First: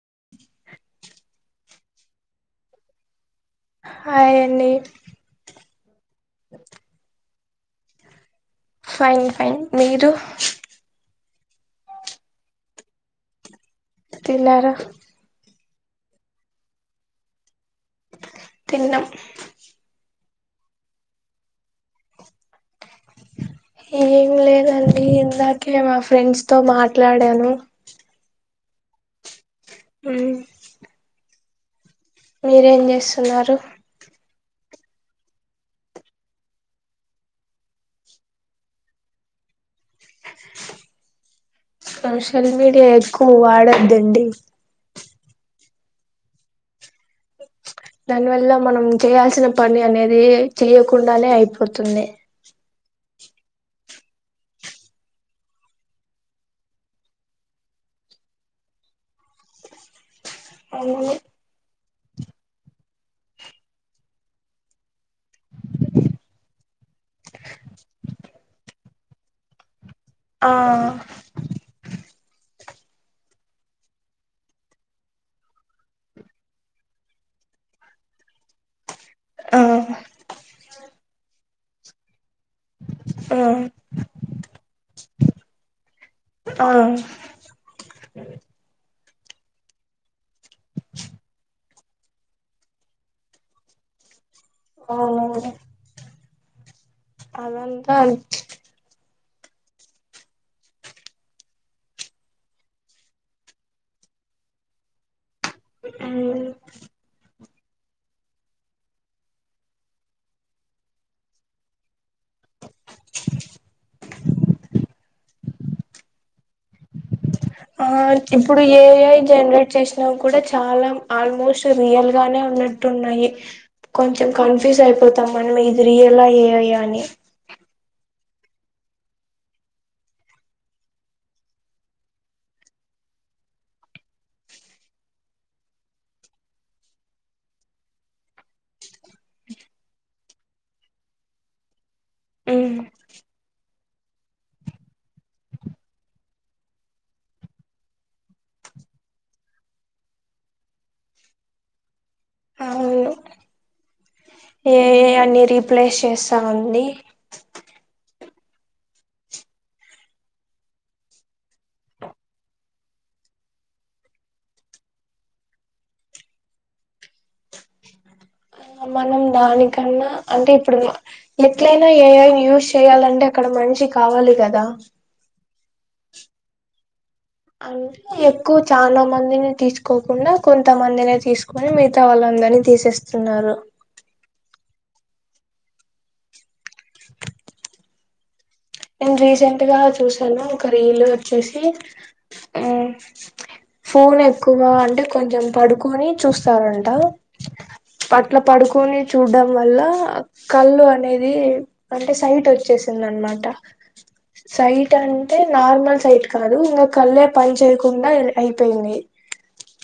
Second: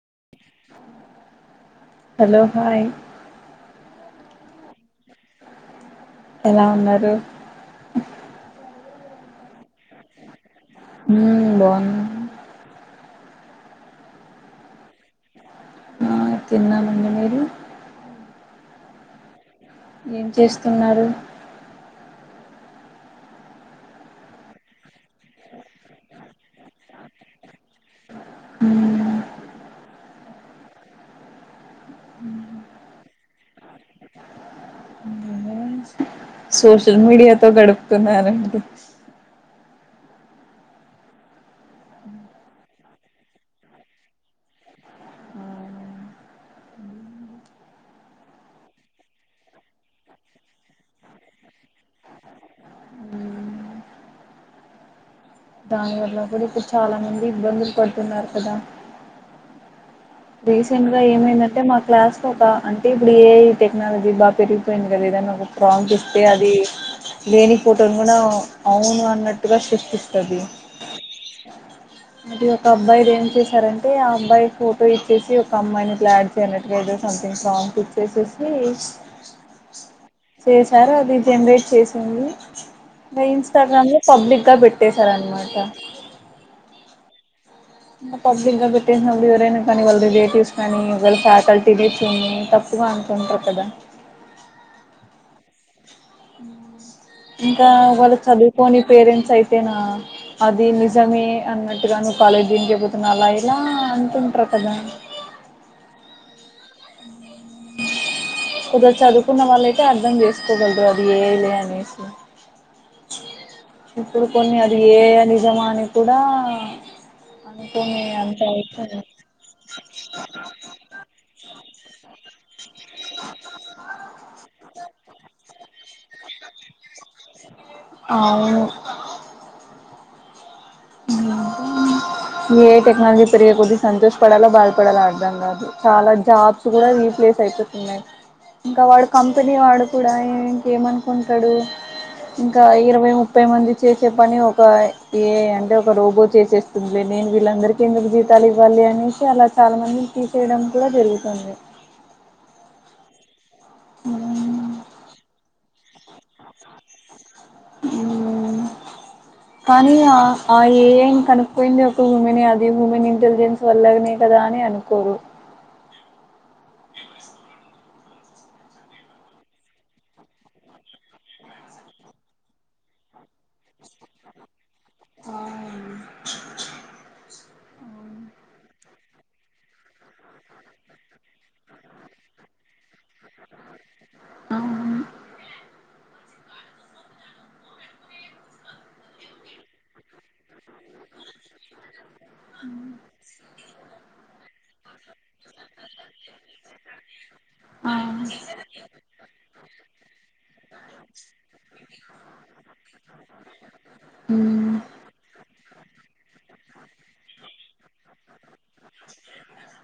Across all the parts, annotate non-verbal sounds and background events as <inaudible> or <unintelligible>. <inaudible> Hello hi hi అండి ఎలా ఉన్నారు <inaudible> ఫైన్ ఫైన్ మీరు ఉమ్ బాగున్నాను తిన్నారా ఆ తిన్నానండి మీరు తిన్నం ఏం చేస్తున్నారు ఏం లేదండి ఇందాకే మా ఫ్రెండ్స్ తో మాట్లాడాను హ ఓ మీరేం చేస్తున్నారు సోషల్ మీడియాతో గడుపుతున్నారండి సోషల్ మీడియా ఎక్కువ వాడొద్దండి మ్మ్. దానివల్ల మనం చేయాల్సిన పని అనేది చేయ్యకుండానే అయిపోతుంది దాని వల్ల కూడా ఇప్పుడు చాలా మంది ఇబ్బందులు పడుతున్నారు కదా రీసెంట్ గా ఏమైందంటే మాకు క్లాస్ లో ఒక అంటే ఇప్పుడు ఏ ఈ టెక్నాలజీ బాగా పెరిగిపోయింది కదా ఏదనా ఒక ప్రాప్ ఇస్తే అది లేని ఫోటోని కూడా అవును అన్నట్టుగా సృష్టిస్ ఆ మరి ఒక అబ్బాయిలు ఏం చేశారంటే ఆ అబ్బాయి ఫ ఫోటో ఇచ్చేసి ఒక అమ్మాయిని ప లాడ్ చేయనట్టుగా ఏదో సథింగ్ సాంగ్స్ ఇచ్చేసేసి ఆ చేశారు అది జనరేట్ చేసింది ఆ ఇన్స్టాగ్రామ్లో పబ్లిక్ గా పెట్టసార అనమాట ఆవు పబ్లిక్ గా పెట్టేసిన వాళ్ళు ఎవరైనా కానీ వాళ్ళ రిలేటివ్స్ కానీ వాళ్ళ ఫ్యాకల్టీడస్ని తప్పుగా అంటుంటారు కదా అవునండి ఇంకా అదంతా వాళ చదువుకోని పేరెంట్స్ అయితేనా అది నిజమే అన్నట్టుగా నువ్వు కాలేజీ దం చెబతున్నా అలా ఇలా అంటుంటారు కదా మ్, కుద చదువుకున్న వాళ్ళయితే అర్థం చేసుకోగలరు అది ఏయలే అనేసి ఇప్పుడు కొన్ని అది ఏ నిజమా అని కూడా ఆ అనుకోని అంత ఇప్పుడు అవుతుంది ఏఐ జనరేట్ చేసినా కూడా చాలా ఆల్మోస్ట్ రియల్ గానే ఉన్నట్టున్నాయి కొంచెం కన్ఫ్యూజ్ అయిపోతాం మనం ఇది రియల్ ఆ ఏఐ ఆ అని ఔను ఏఐ టెక్నాలజీ పెరిగే కొద్దీ సంతోషపడాలో బాధపడాలో అర్థం కాదు చాలా జాబ్స్ కూడా రీప్లేస్ అయిపోతున్నాయి ఇంకా వాడు కంపెనీ వాడు కూడా ఇంకేమనుకుంటాడు ఇంకా ఇరవై ముప్పై మంది చేసే పని ఒక ఏఐ అంటే ఒక రోబో చేసేస్తుంది నేను వీళ్ళందరికీ ఎందుకు జీతాలు ఇవ్వాలి అనేసి అలా చాలా మంది తీసేయడం కూడా జరుగుతుంది అవును ఉమ్ ఏఐ అన్ని రీ రీప్లేస్ చేస్తాంది కానీ ఆ ఆ ఏఐ ఏం కనుక్కోయింది ఒక హుమెనే అది హుమెన్ ఇంటెలిజెన్స్ వల్లనే కదా అని అనుకోరు ఏ <inaudible> మనం దానికన్నా అంటే ఇప్పుడు ఎట్లైనా ఏఐ ని యూజ్ చేయాలంటే ఇక్కడ మంచి కావాలి కదా ఆ అంటే ఎక్కువ చాలా మందిని తీసుకోకుండా కొంతమందినే తీసుకొని మిగతా వాళ్ళందరినీ తీసేస్తున్నారు ఔను నేను రీసెంట్ గా చూసాను ఒక రీలు వచ్చేసి ఆ ఫోన్ ఎక్కువ అంటే కొంచెం పడుకొని చూస్తారంట అవును అట్లా పడుకొని చూడడం వల్ల కళ్ళు అనేది అంటే సైట్ వచ్చేసింది అనమాట మ్మ్ సైట్ అంటే నా నార్మల్ సైట్ కాదు ఇంకా కళ్ళే పని చేయకుండా అయిపోయింది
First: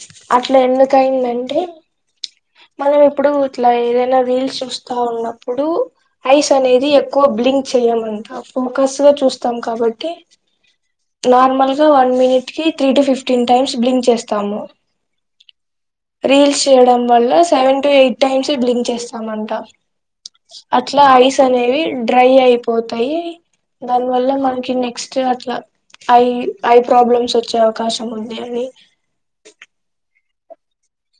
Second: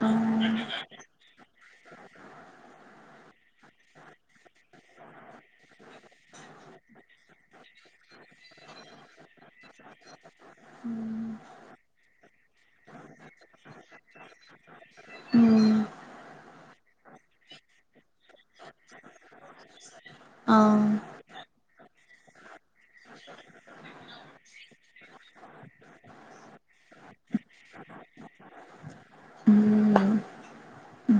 అవును అట్లా ఎందుకయిందంటే మనం ఇప్పుడు ఇట్లా ఏదైనా రీల్స్ చూస్తా ఉన్నప్పుడు ఐస్ అనేది ఎక్కువ బ్లింక్ చేయమంటాం ఫోకస్ గా చూస్తాం కాబట్టి నార్మల్ గా వన్ మినిట్ కి three to fifteen times blink చేస్తాము మ్మ్ రీల్స్ చేయడం వల్ల seven to eight times blink చేస్తామంట అవును అట్లా ఐస్ అనేవి డ్రై అయిపో పోతాయి దాని వల్ల మనకి నెక్స్ట్ అట్లా ఐ ఐ ప్రాబ్లమ్స్ వచ్చే అవకాశం ఉంది అని ఉమ్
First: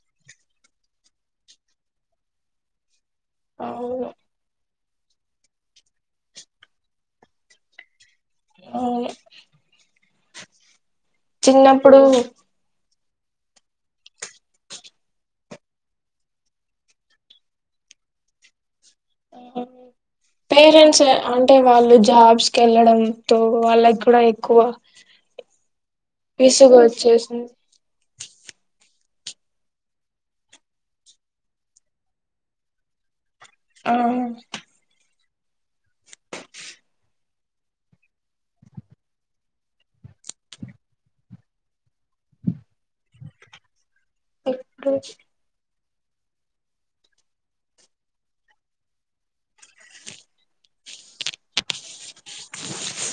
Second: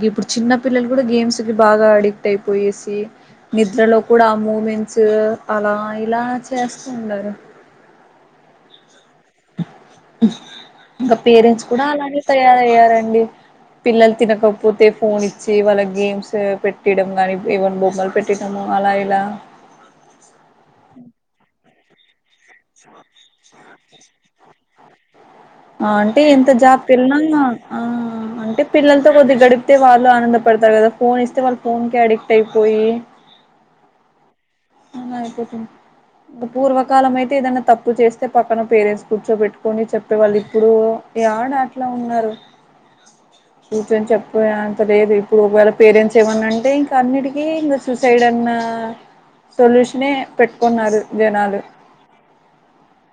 గిప్పుడు చిన్న పిల్లలు కూడా గేమ్స్ కి బాగా అడిక్ట్ అయిపోయేసి నిద్రలో అవును కూడా ఆ మూమెంట్ అలా ఇలా చేస్తూ ఉండారు అ <inaudible> <unintelligible> హుహు ఇంకా పేరెంట్స్ కూడా అలానే తయారయ్యారు పిల్లలు తినకపోతే ఫోన్ ఇచ్చి వాళ్ళ గేమ్స్ పెట్టీడం గానీ ఏవన్న బొమ్మలు పెట్టిడమో మళ్ళా ఇలా పేరెంట్స్ అంటే వాళ్ళు జాబ్ తీసుకెళ్లడంతో వాళ్ళకి కూడా ఎక్కువ ఆ అంటే ఎంత విసుగు జాబ్ కి వెళ్లినా వచ్చేసింది ఆ అంటే పిల్లలతో కొద్ది గడిపితే వాళ్ళు ఆనంద పడతారు కదా ఫోన్ ఇస్తే వాళ్ళు ఫోన్కే అడిక్ట్ అయిపోయి ఆ అయిపోతుంది పూర్వకాలం అయితే ఏదన్నా తప్పు చేస్తే పక్కన పేరెంట్స్ కూర్చో పెట్టుకని చెప్పేవాళ్ళు ఇప్పుడు ఈ ఆడ అట్లా ఉన్నారు చెప్ప అంత ఇప్పుడు లేదు ఇప్పుడు ఒకవేళ పేరెంట్స్ ఏమన్నాంటే ఇంకా అన్నిటికీ ఇంకా సూసైడ్ అన్నా సొల్యూషనే పెట్టుకున్నారు జనాలు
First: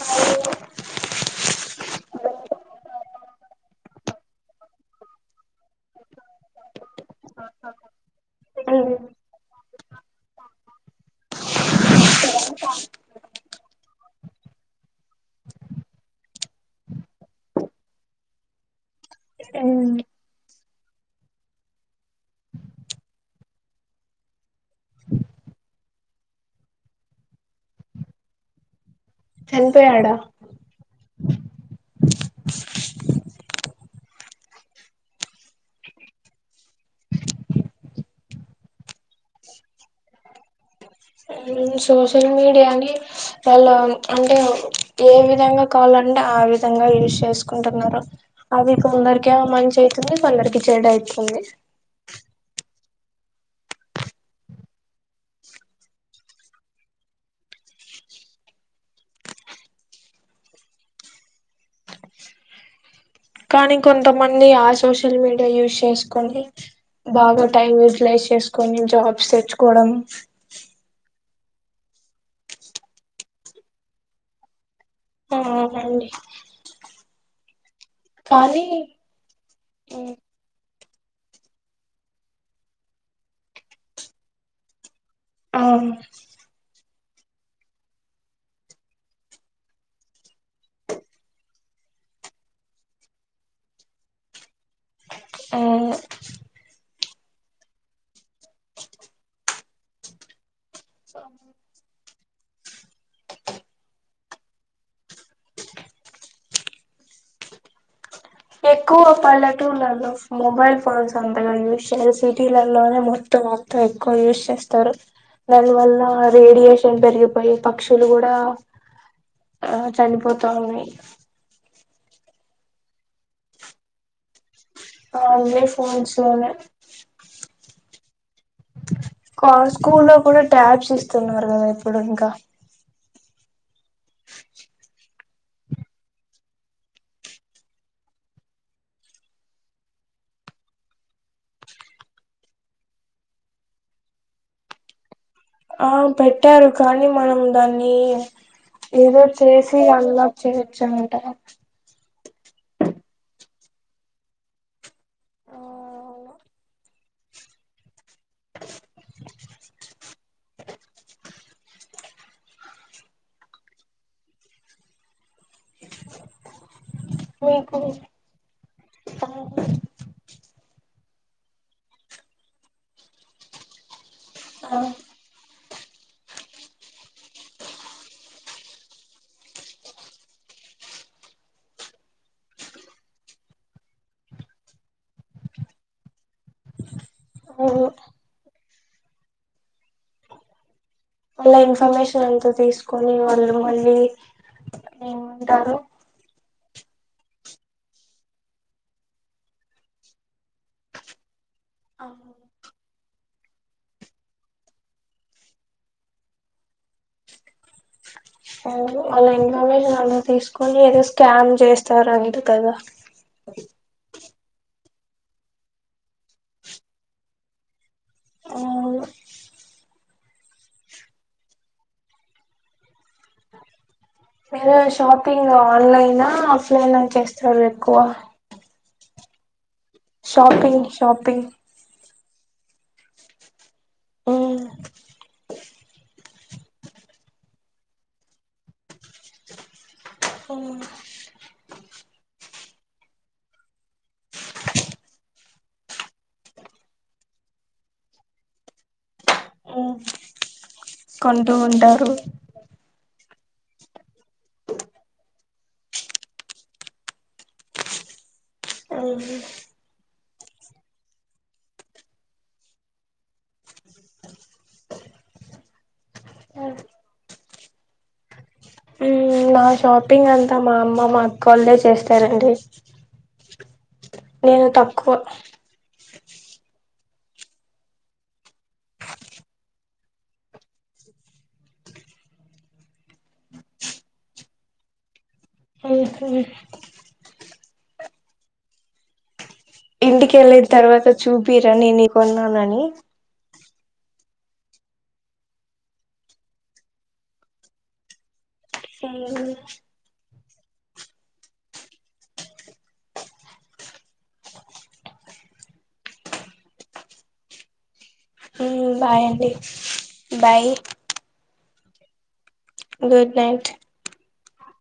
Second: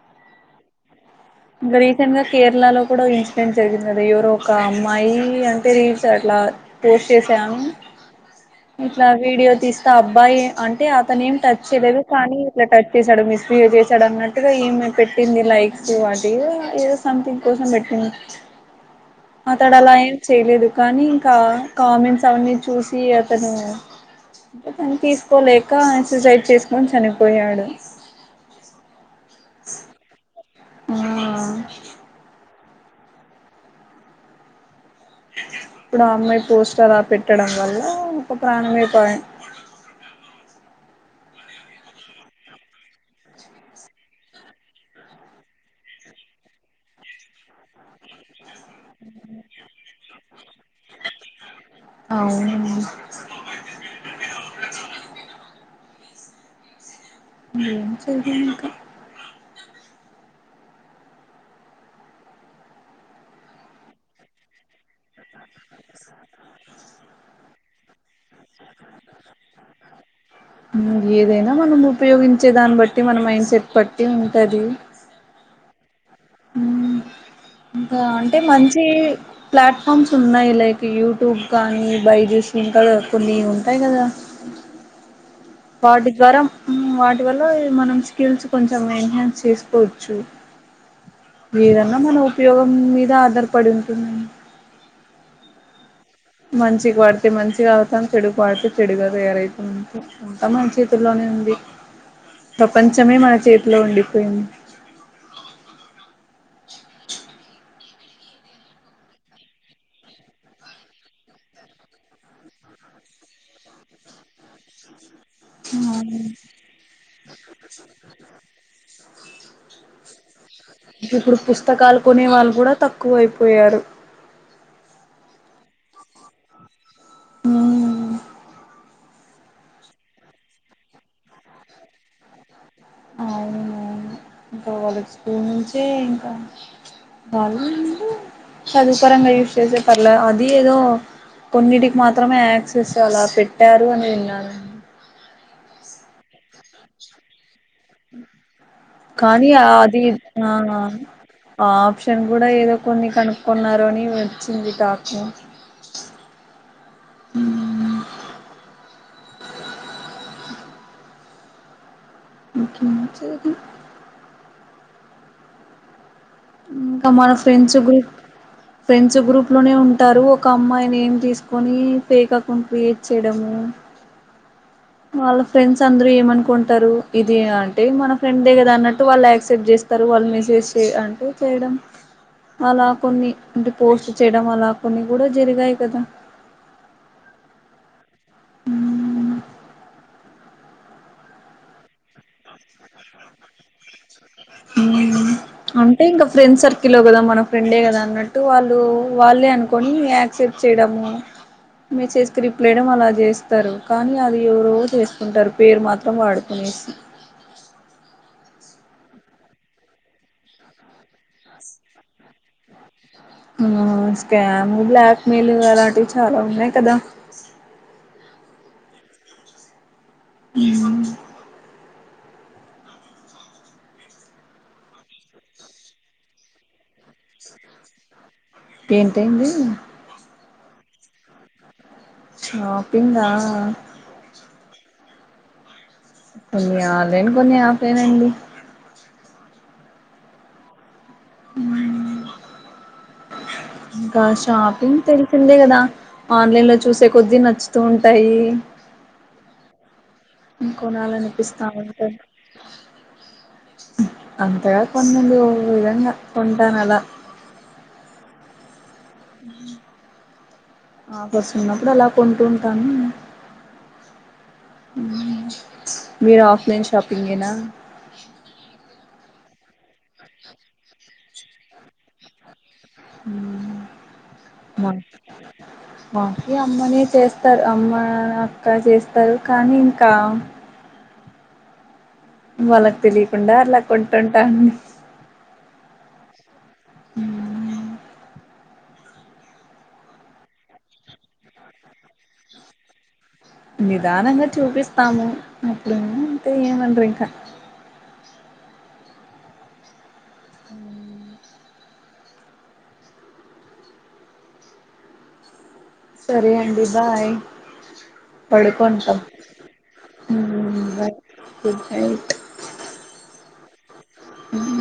<inaudible> ఇంకా రీసెంట్ గా కేరళ లో కూడా ఇన్సిడెంట్ జరిగింది కదా ఎవరు ఒక అమ్మాయి అ రీల్స్ అట్లా పోస్ట్ చేసాను ఇట్లా వీడియో తీస్తా అబ్బాయి అంటే అతను ఏం టచ్ చేయలేదు కానీ ఇట్లా టచ్ చేశాడు మిస్బిహేవ్ చేశాడు అన్నట్టు అ ఏమ పెట్టింది లైక్స్ ఏదో ఏదో సంథింగ్ కోసం పెట్టింది అతడ అలా ఏం చేయలేదు కానీ ఇంకా కామెంట్స్ అవన్నీ చూసి అతనును తీసుకోలేక సూసైడ్ చేసుకొని చనిపోయాడు చనిపోయాడా ఆ ఇప్పుడు ఆ అమ్మాయి పోస్టర్లా పెట్టడం వల్ల ఒక ప్రాణమైపోయాం సోషల్ మీడియాని వాళ్ళు అంటే ఏ విధంగా కావాలంటే ఆ విధంగా యూస్ చేసుకుంటున్నారు అది ఇ కొందరికి మంచి అయితుంది కొందరికి చెడు అవుతుంది అవునా ఏం చేయలేం ఇంకా కానీ కొంతమంది ఆ సోషల్ మీడియా యూస్ చేసుకొని బాగా టైం యూటిలైజ్ చేసుకొని జాబ్స్ తెచ్చుకోవడం ఊమ్ ఏదైనా మనం ఉపయోగించే దాన్ని బట్టి మన మైండ్ సెట్ బట్టి ఉంటది ఆ అవునండి ఊమ్ ఇంకా అంటే కానీ మంచి ప్లాట్ఫామ్స్ ఉన్నాయి లైక్ యూట్యూబ్ కానీ బైజెస్ ఇంకా కొన్ని ఉంటాయి కదా ఆ వాటి గరం వా ఇటివల్ల మనం స్కిల్స్ కొంచెం మెంటానేన్స్ చేసుకోవచ్చు ఏదన్నా మన ఉపయోగం మీద ఆధారపడి ఉంటుందండి ఆ మంచిగాడు తే మంచిగా అవుతాం చెడు పాడితే చెడుగా తయారైత్ ఊహ్మ్ అ తమ చేతుల్లోనే ఉంది ప్రపంచమే మన చేతిలో ఉండిపోయింది ఎక్కువ పల్లెటూలలో మొబైల్ ఫోన్స్ అంతగా యూజ్ చేయారు సిటీలలోనే మొత్తం మొత్తం ఎక్కువ యూజ్ చేస్తారు దాని వల్ల రేడియేషన్ పెరిగిపోయి పక్షులు గూడా ఆ చనిపోత్ తన్నాయ్ ఇప్పుడు పుస్తకాలు కొనే వాళ్ళు కూడా తక్కువైపోయారు. ఆ అవే ఫోన్స్లోనే కాద్ స్కూల్లో గుడా ట్యాబ్స్ ఇస్తున్నారు కదా ఇప్పుడు ఇంకా అవునవును ఇంకా వాళ్ళ స్కూల్ నుంచే ఇంకా వాళ్ళు చదుపరంగా యూస్ చేసే పర్ల అది ఏదో కొన్నిటికి మాత్రమే యాక్సెస్ అలా పెట్టారు అని విన్నాను ఆ పెట్టారు కానీ మనం దాన్ని ఏదో కానీ చేసి అది అలా ఆ చేయొచ్చంట ఆ ఆప్షన్ గుడా ఏదో కొన్ని కనుక్కున్నారని వచ్చింది టా హ్ హ్మ్ నాకేం నచ్చదది మ్ త మన మీకు ఫ్రెండ్స్ గ్రూప్ ఫ్రెండ్స్ గ్రూప్లోనే ఉంటారు ఒక అమ్మాయి నేమ్ తీస్కొని ఫేక్ అకౌంట్ క్రియేట్ చేడము వాళ్ళ ఫ్రెండ్స్ అందరూ ఏమనుకుంటారు. ఇది అంటే మన ఫ్రెండ్ దే కదా అన్నట్టు వాళ్ యాక్సెప్ట్ చేస్తారు. వాళ్ళు మెసేజ్ చే అంటే చేయడం అలా కొన్ని అంటే పోస్ట్ చేయడం అలా కొన్ని గుడా జరిగాయి కదా అలా ఇన్ఫర్మేషన్ అంతా తీస్కొని వాళ్ళు మళ్ళీ హ్మ్ ఏమంటారు అంటే ఇంకా ఫ్రెండ్ సర్ కిలో కదా మన ఫ్రెండే కదా అన్నట్టు వాళ్ళు వాళ్ళే అనుకొని యాక్సెప్ట్ చేడము. మెసేజ్కి రిప్లైయిడం అలా చేస్తారు కానీ అది ఎవరో చేస్కుంటారు పేరు మాత్రం వాడుకునేసి వాళ్ళ ఇన్ఫర్మేషన్ అలా తీస్కొని ఏదో క్యామ్ చేస్తారని కదా మ్ స్కామ్ బ్లాక్ మెయిల్ అలాంటివి చాలా ఉన్నాయి కదా అవు యా మీరు షాపింగ్ ఆన్లైనా ఆఫ్లైనా చేస్తారు ఎక్కువ ఏంటైంది షాపింగ్ షాపింగ్ షాపింగా ఆ కొన్ని ఆన్లైన్ కొన్ని ఆఫ్లైన్ అండి హ ఇంకా షాపింగ్ తెలిసిందే కదా ఆన్లైన్లో చూసే కొద్ది నచ్చుతూ ఉంటాయి. కొంటూ కొనాలన్పిస్తా ఉంటారు ఉంటద్ అంతగా కొన్నండి ఓ విధంగా కొంటానలా ఆఫర్స్ ఉన్నప్పుడు అలా కొంటుంటాను. మీర్ ఆఫ్లైన్ షాపింగేనా నా షాపింగ్ అంతా మా అమ్మ, మా అక్క వాళ్ళే చేస్తారండి నేను తక్కువ ఇగ అమ్మనే చేస్తార్ అమ్మా, అక్క చేస్తారు కానీ ఇంకా వాళ్ళక్ తెలీకుండా అట్ల కొంటుంటాను. ఆ సరే ఇంటికెళ్ళిన్ తర్వాత చూపిరా నేన్ ఈ కొన్నానని నిదానంగా చూపిస్తాము అప్పుడు అంటే ఏమండ్రింకా సరే అండి బాయ్ పడుకుంటాం బాయ్ అండి bye bye good night good night ఉమ్